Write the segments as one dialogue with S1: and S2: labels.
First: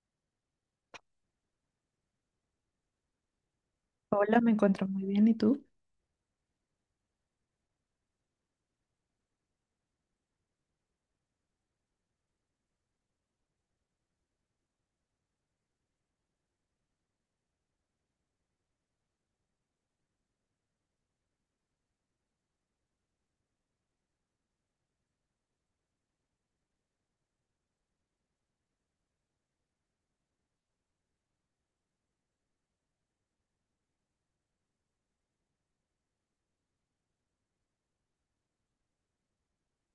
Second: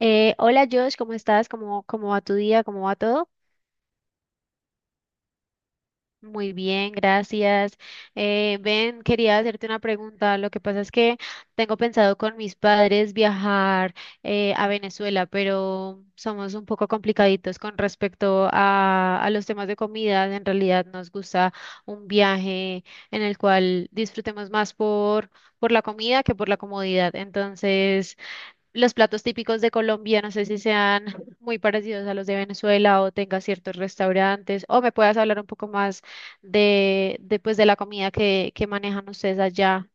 S1: Hola Josh, ¿cómo estás? ¿Cómo va tu día? ¿Cómo va todo?
S2: Hola, me encuentro muy bien. ¿Y tú?
S1: Muy bien, gracias. Ben, quería hacerte una pregunta. Lo que pasa es que tengo pensado con mis padres viajar a Venezuela, pero somos un poco complicaditos con respecto a los temas de comida. En realidad nos gusta un viaje en el cual disfrutemos más por la comida que por la comodidad. Entonces, los platos típicos de Colombia, no sé si sean muy parecidos a los de Venezuela o tenga ciertos restaurantes, o me puedas hablar un poco más de la comida que manejan ustedes allá.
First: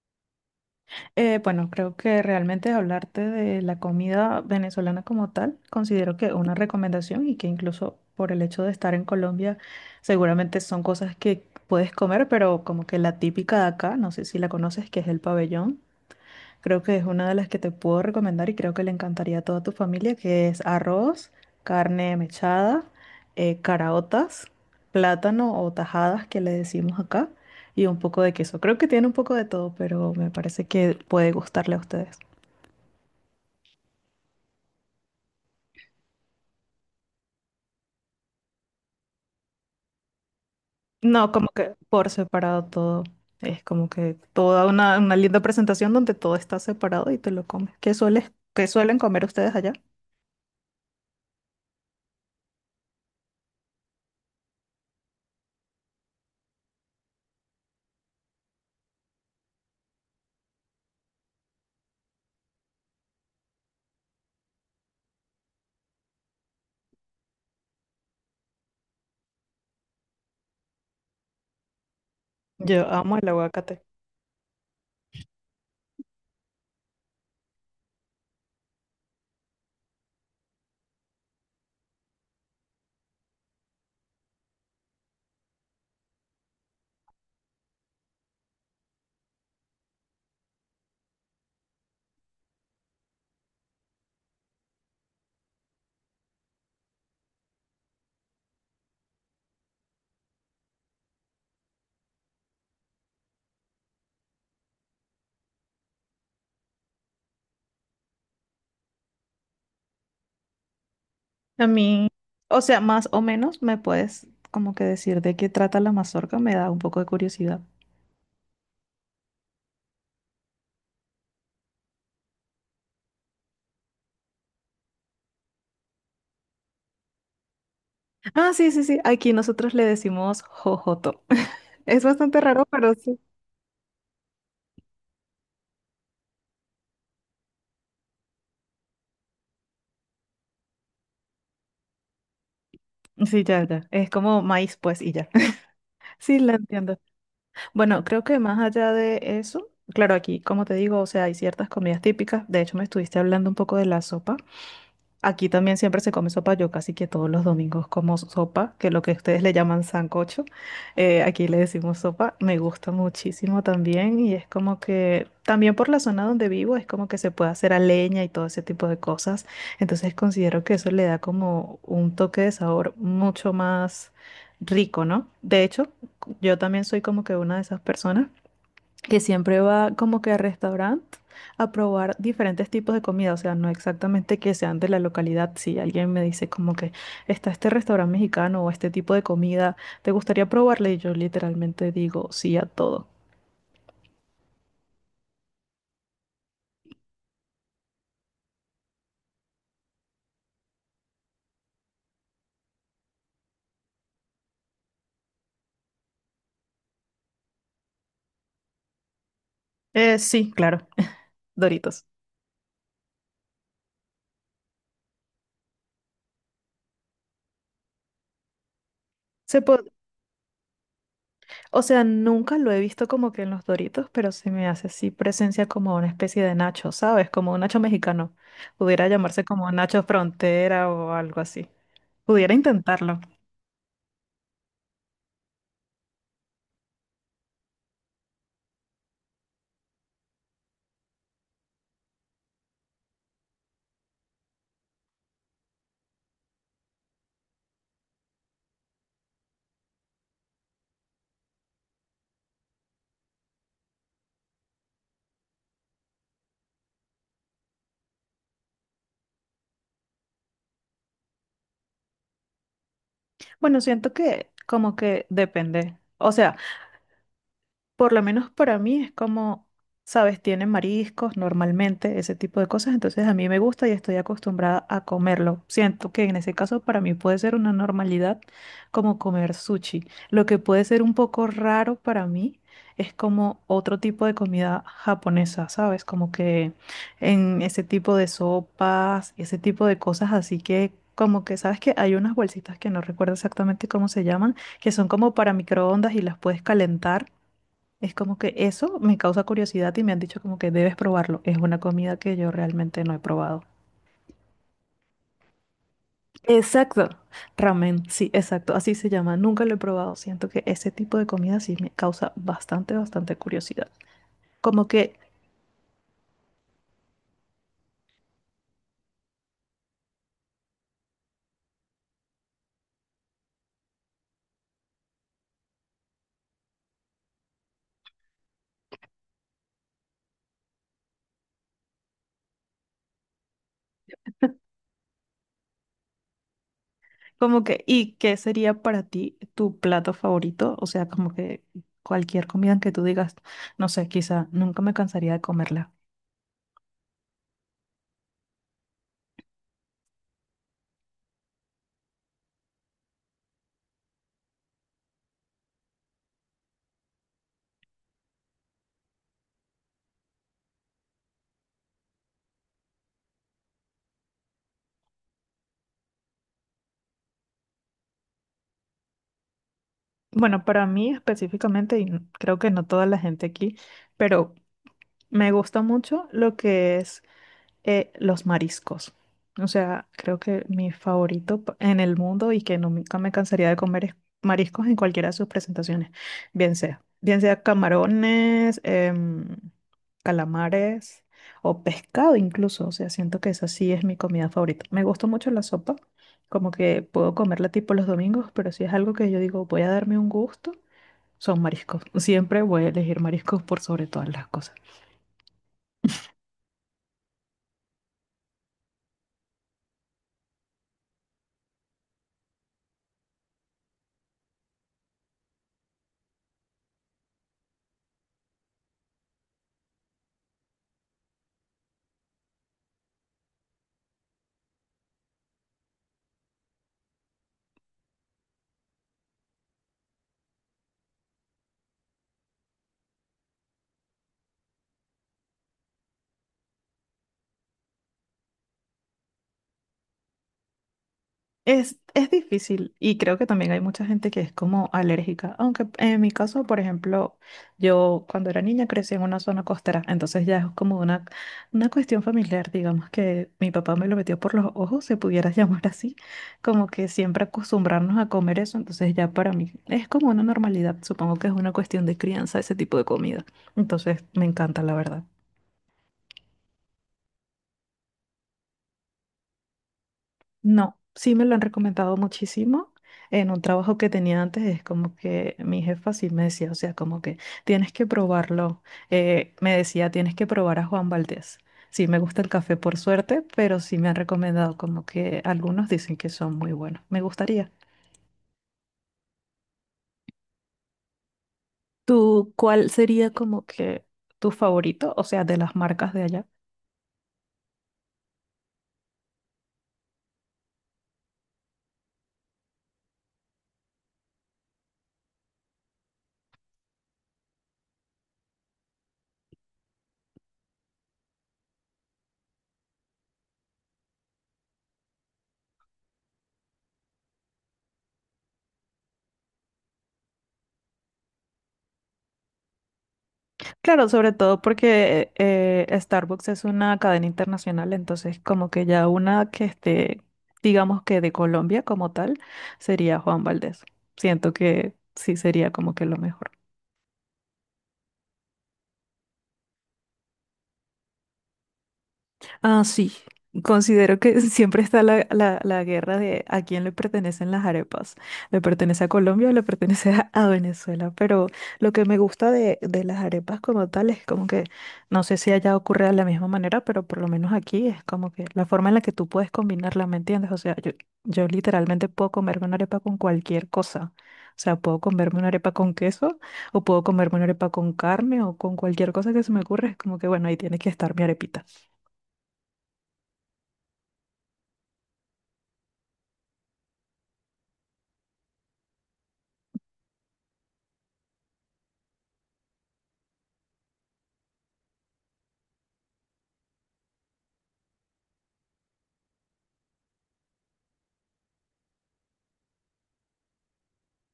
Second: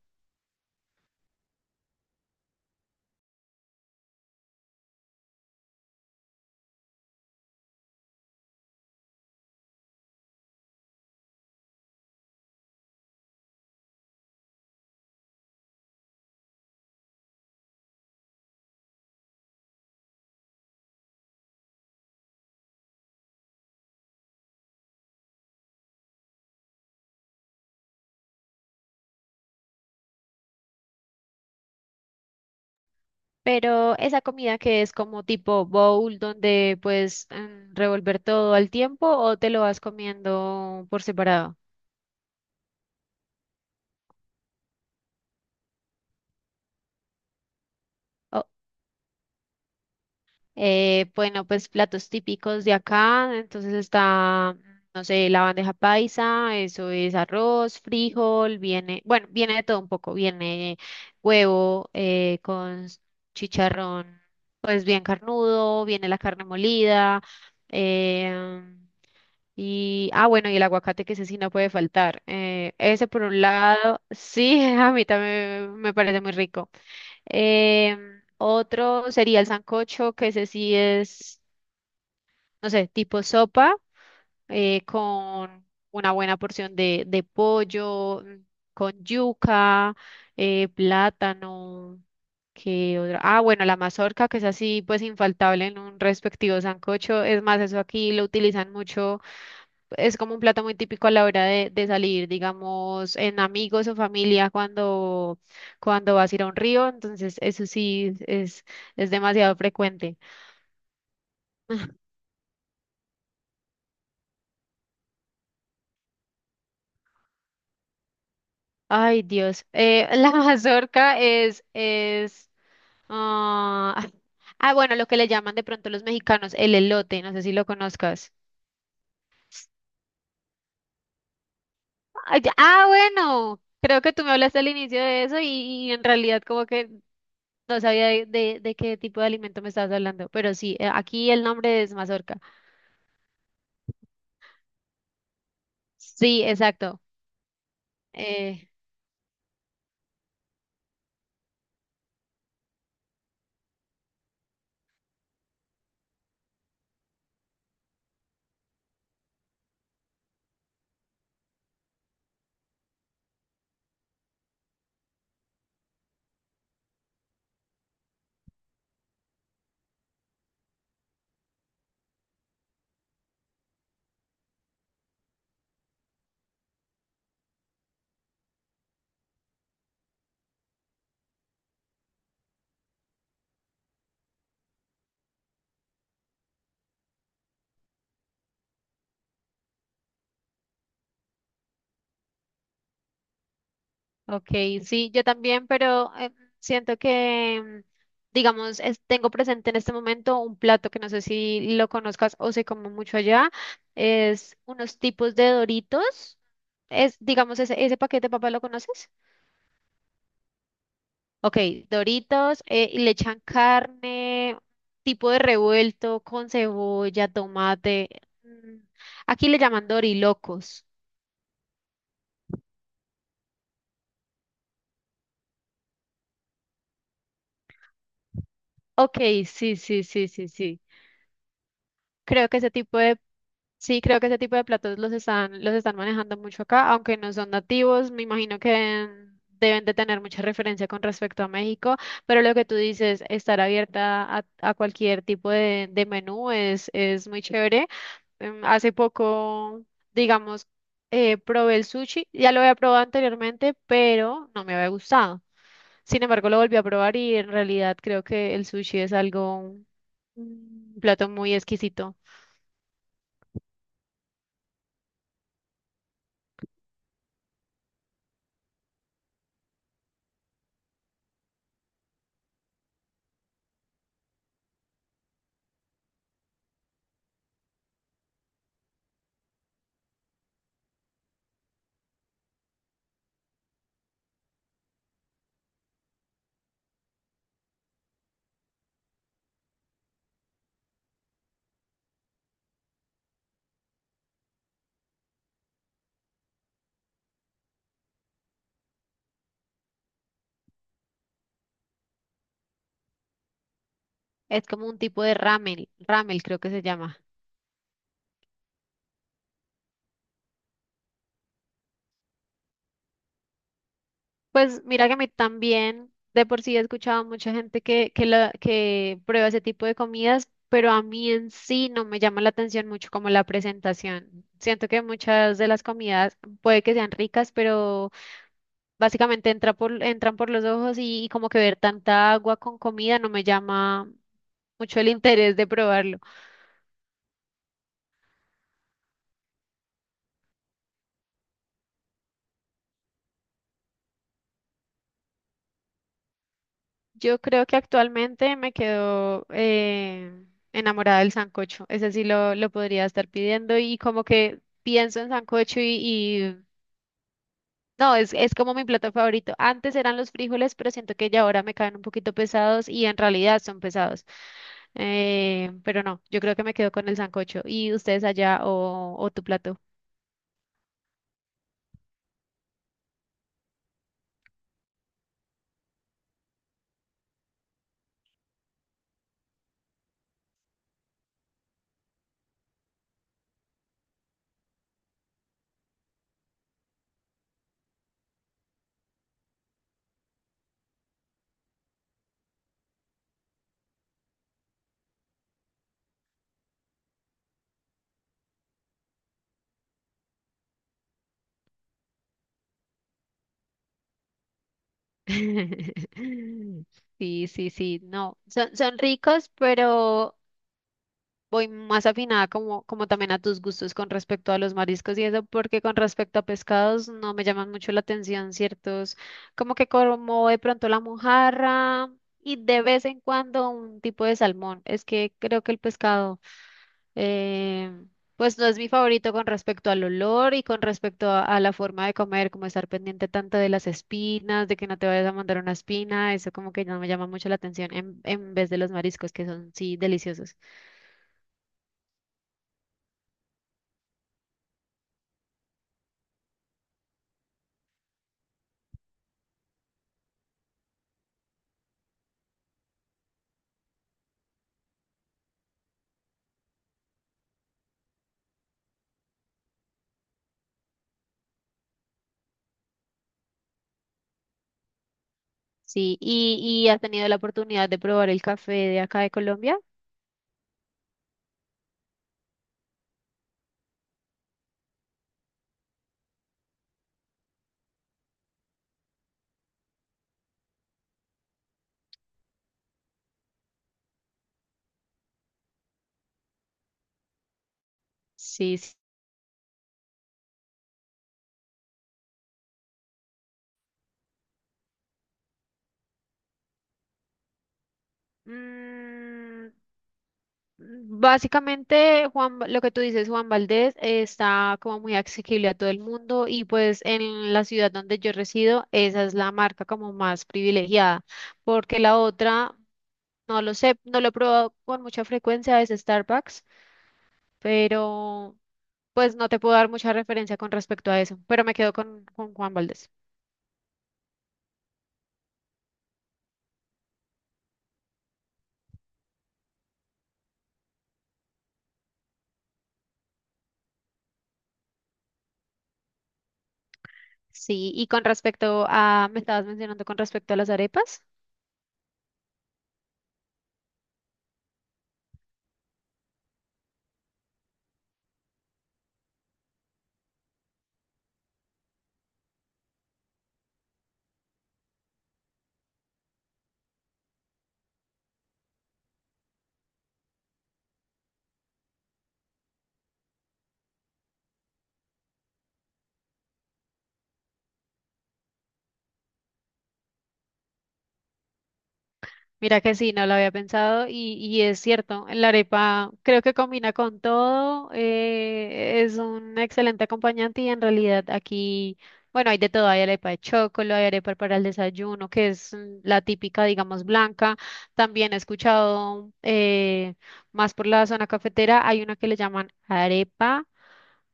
S2: Bueno, creo que realmente hablarte de la comida venezolana como tal, considero que una recomendación y que incluso por el hecho de estar en Colombia, seguramente son cosas que puedes comer, pero como que la típica de acá, no sé si la conoces, que es el pabellón. Creo que es una de las que te puedo recomendar y creo que le encantaría a toda tu familia, que es arroz, carne mechada, caraotas, plátano o tajadas que le decimos acá y un poco de queso. Creo que tiene un poco de todo, pero me parece que puede gustarle a ustedes.
S1: Pero esa comida que es como tipo bowl, donde puedes revolver todo al tiempo o te lo vas comiendo por
S2: No, como
S1: separado?
S2: que por separado todo. Es como que toda una linda presentación donde todo está separado y te lo comes. ¿Qué suelen comer ustedes allá?
S1: Bueno, pues platos típicos de acá, entonces está, no sé, la bandeja paisa, eso es arroz, frijol, viene, bueno, viene de todo un poco, viene huevo con chicharrón, pues bien carnudo, viene la carne molida, eh, bueno, y el aguacate que ese sí no puede faltar.
S2: Yo
S1: Ese
S2: amo
S1: por
S2: el
S1: un
S2: aguacate.
S1: lado, sí, a mí también me parece muy rico. Otro sería el sancocho, que ese sí es, no sé, tipo sopa, con una buena porción de pollo, con yuca, plátano, que otra? Ah, bueno, la mazorca, que es así, pues infaltable en un respectivo sancocho. Es más, eso aquí lo utilizan mucho, es como un plato muy típico a la hora de salir, digamos, en amigos o familia cuando vas a ir a un río, entonces eso sí es demasiado frecuente.
S2: A mí, o sea, más o menos me puedes como que decir de qué trata la mazorca, me da un poco de curiosidad.
S1: Ay, Dios. La mazorca es, ah, ah, bueno, lo que le llaman de pronto los mexicanos, el elote, no sé si lo conozcas.
S2: Ah, sí, sí, sí, aquí nosotros le decimos jojoto. Es bastante
S1: Ay,
S2: raro, pero sí.
S1: bueno, creo que tú me hablaste al inicio de eso y en realidad como que no sabía de qué tipo de alimento me estabas hablando, pero sí, aquí el nombre es mazorca.
S2: Sí, ya, ya. Es como maíz, pues, y ya. Sí,
S1: Sí,
S2: la entiendo.
S1: exacto.
S2: Bueno, creo que más
S1: Eh,
S2: allá de eso, claro, aquí, como te digo, o sea, hay ciertas comidas típicas. De hecho, me estuviste hablando un poco de la sopa. Aquí también siempre se come sopa, yo casi que todos los domingos como sopa, que lo que ustedes le llaman sancocho, aquí le decimos sopa, me gusta muchísimo también y es como que también por la zona donde vivo es como que se puede hacer a leña y todo ese tipo de cosas, entonces considero que eso le da como un toque de sabor mucho más rico, ¿no? De hecho, yo también soy como que una de esas personas que siempre va como que al restaurante a probar diferentes tipos de comida, o sea, no exactamente que sean de la localidad. Si alguien me dice como que está este restaurante mexicano o este tipo de comida, ¿te gustaría probarla? Y yo literalmente digo sí a todo.
S1: ok, sí, yo también, pero siento que, digamos, tengo presente en este momento un plato que no sé si lo conozcas o se come mucho allá, es unos tipos de Doritos. Es, digamos, ese paquete de papas, ¿lo conoces?
S2: Sí, claro,
S1: Ok,
S2: Doritos.
S1: Doritos, y le echan carne, tipo de revuelto con cebolla, tomate. mm, Aquí le
S2: Se po-
S1: llaman dorilocos.
S2: o sea, nunca lo he visto como que en los Doritos, pero se me hace así presencia como una especie de nacho, ¿sabes? Como un nacho mexicano. Pudiera
S1: Ok,
S2: llamarse como
S1: sí,
S2: nacho
S1: sí, sí, sí, sí.
S2: frontera o algo así.
S1: Creo
S2: Pudiera
S1: que ese tipo
S2: intentarlo.
S1: de, Sí, creo que ese tipo de platos los están manejando mucho acá, aunque no son nativos, me imagino que deben de tener mucha referencia con respecto a México, pero lo que tú dices, estar abierta a cualquier tipo de menú es muy chévere. Hace poco, digamos, probé el sushi. Ya lo había probado anteriormente, pero no me había gustado. Sin embargo, lo volví a probar y en realidad creo que el sushi es algo, un plato muy exquisito.
S2: Bueno, siento que como que depende. O sea, por lo menos para mí es como, sabes, tienen mariscos normalmente, ese tipo de cosas, entonces a mí me gusta y estoy acostumbrada a comerlo. Siento que en ese caso para mí puede ser una normalidad como comer sushi. Lo que puede ser un poco raro para mí es como otro tipo de comida japonesa, ¿sabes? Como que en ese tipo de sopas y ese tipo de cosas, así que como que, ¿sabes que hay unas bolsitas que no recuerdo exactamente cómo se llaman, que son como para microondas y las puedes calentar? Es como que eso me causa curiosidad y me han dicho como que debes probarlo. Es una comida que yo realmente no he probado.
S1: Es como un tipo de ramen, ramen creo que se
S2: Exacto,
S1: llama.
S2: ramen, sí, exacto, así se llama. Nunca lo he probado. Siento que ese tipo de comida sí me causa bastante, bastante curiosidad.
S1: Pues
S2: Como
S1: mira que
S2: que
S1: a mí también, de por sí he escuchado a mucha gente que prueba ese tipo de comidas, pero a mí en sí no me llama la atención mucho como la presentación. Siento que muchas de las comidas puede que sean ricas, pero básicamente entran por los ojos y como que ver tanta agua con comida no me llama mucho el interés de probarlo.
S2: Como que, ¿y qué sería para ti tu plato favorito? O sea, como que cualquier comida que tú digas, no sé, quizá nunca me cansaría de comerla.
S1: Yo creo que actualmente me quedo enamorada del sancocho. Ese sí lo podría estar pidiendo y como que pienso en sancocho y no, es como mi plato favorito. Antes eran los frijoles, pero siento que ya ahora me caen un poquito pesados y en realidad son pesados. Pero no, yo creo que me quedo con el sancocho. ¿Y ustedes allá o tu plato?
S2: Bueno, para mí específicamente, y creo que no toda la gente aquí, pero me gusta mucho lo que es los mariscos. O sea, creo que mi favorito en el mundo y que nunca me cansaría de comer es mariscos en cualquiera de sus presentaciones, bien sea camarones, calamares o pescado incluso. O sea, siento que esa sí es mi comida favorita. Me gusta mucho la sopa, como que puedo comerla tipo los domingos, pero si es algo que yo digo voy a darme un gusto, son mariscos. Siempre voy a elegir mariscos por sobre todas las cosas.
S1: Sí, sí, sí, no, son, son ricos, pero voy más afinada como, como también a tus gustos con respecto a los mariscos y eso, porque con respecto a pescados no me llaman mucho la atención ciertos, como que como de pronto la mojarra y de vez en cuando un tipo de salmón. Es que creo que el pescado, eh, pues no es mi favorito con respecto al olor y con respecto a la forma de comer, como estar pendiente tanto de las espinas, de que no te vayas a mandar una espina, eso como que no me llama mucho la atención en vez de los mariscos, que son sí deliciosos.
S2: Es difícil y creo que también hay mucha gente que es como alérgica, aunque en mi caso, por ejemplo, yo cuando era niña crecí en una zona costera, entonces ya es como una cuestión familiar, digamos que mi papá me lo metió por los ojos, se pudiera llamar así, como que siempre acostumbrarnos a comer eso, entonces ya para mí es como una normalidad, supongo que es una cuestión de crianza ese tipo de comida, entonces me encanta la verdad.
S1: Sí, y has tenido la oportunidad de probar el café de acá de Colombia?
S2: No, sí me lo han recomendado muchísimo. En un trabajo que tenía antes es como que mi jefa sí me decía, o sea, como que tienes que probarlo. Me decía, tienes que probar a Juan Valdez. Sí, me gusta el café por suerte, pero sí me han recomendado como que algunos dicen que son muy buenos. Me gustaría.
S1: Sí, sí.
S2: ¿Tú cuál sería como que tu favorito, o sea, de las marcas de allá?
S1: Mm, Básicamente, Juan, lo que tú dices, Juan Valdez, está como muy accesible a todo el mundo y pues en la ciudad donde yo resido, esa es la marca como más privilegiada, porque la otra, no lo sé, no lo he probado con mucha frecuencia, es Starbucks, pero pues no te puedo dar mucha referencia con respecto a eso, pero me quedo con Juan Valdez.
S2: Claro, sobre todo porque Starbucks es una cadena internacional, entonces como que ya una que esté, digamos que de Colombia como tal, sería Juan Valdez. Siento que sí sería como que lo mejor.
S1: Sí, y con respecto a, me estabas mencionando con respecto a las arepas.
S2: Ah, sí. Considero que siempre está la guerra de a quién le pertenecen las arepas. ¿Le pertenece a Colombia o le pertenece a Venezuela? Pero lo que me gusta de las arepas como tal es como que, no sé si allá ocurre de la misma manera, pero por lo menos aquí es como que la forma en la que tú puedes combinarla, ¿me entiendes? O sea, yo literalmente puedo comerme una arepa con cualquier cosa. O sea, puedo comerme una arepa con queso o puedo comerme una arepa con carne o con cualquier cosa que se me ocurra. Es como que, bueno, ahí tiene que estar mi arepita.
S1: Mira que sí, no lo había pensado y es cierto, la arepa creo que combina con todo, es un excelente acompañante y en realidad aquí, bueno, hay de todo, hay arepa de chocolo, hay arepa para el desayuno, que es la típica, digamos, blanca. También he escuchado más por la zona cafetera, hay una que le llaman arepa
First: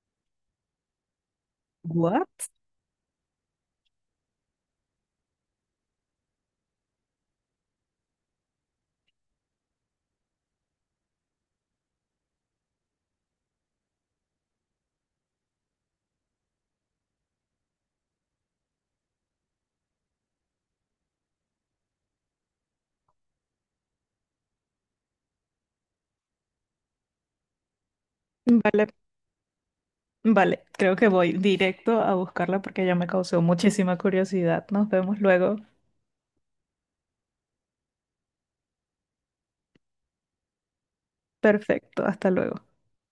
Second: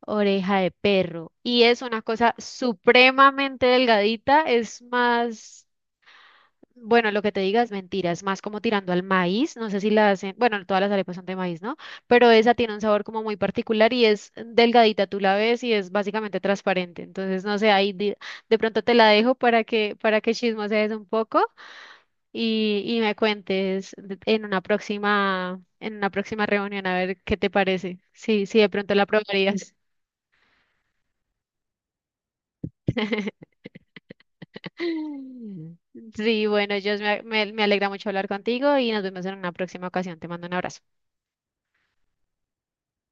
S1: oreja de perro y es una
S2: ¿What?
S1: cosa supremamente delgadita, es más, bueno, lo que te diga es mentira, es más como tirando al maíz, no sé si la hacen, bueno, todas las arepas son de maíz, ¿no? Pero esa tiene un sabor como muy particular y es delgadita, tú la ves y es básicamente transparente, entonces no sé, ahí de pronto te la dejo para que chismosees un poco y me cuentes en una próxima reunión a ver qué te parece, sí, sí, de
S2: Vale,
S1: pronto la probarías.
S2: vale, creo que voy directo a buscarla porque ya me causó muchísima curiosidad. Nos vemos luego.
S1: Sí, bueno, yo me, me alegra mucho hablar contigo y nos vemos en una próxima ocasión, te mando un abrazo.
S2: Perfecto, hasta luego.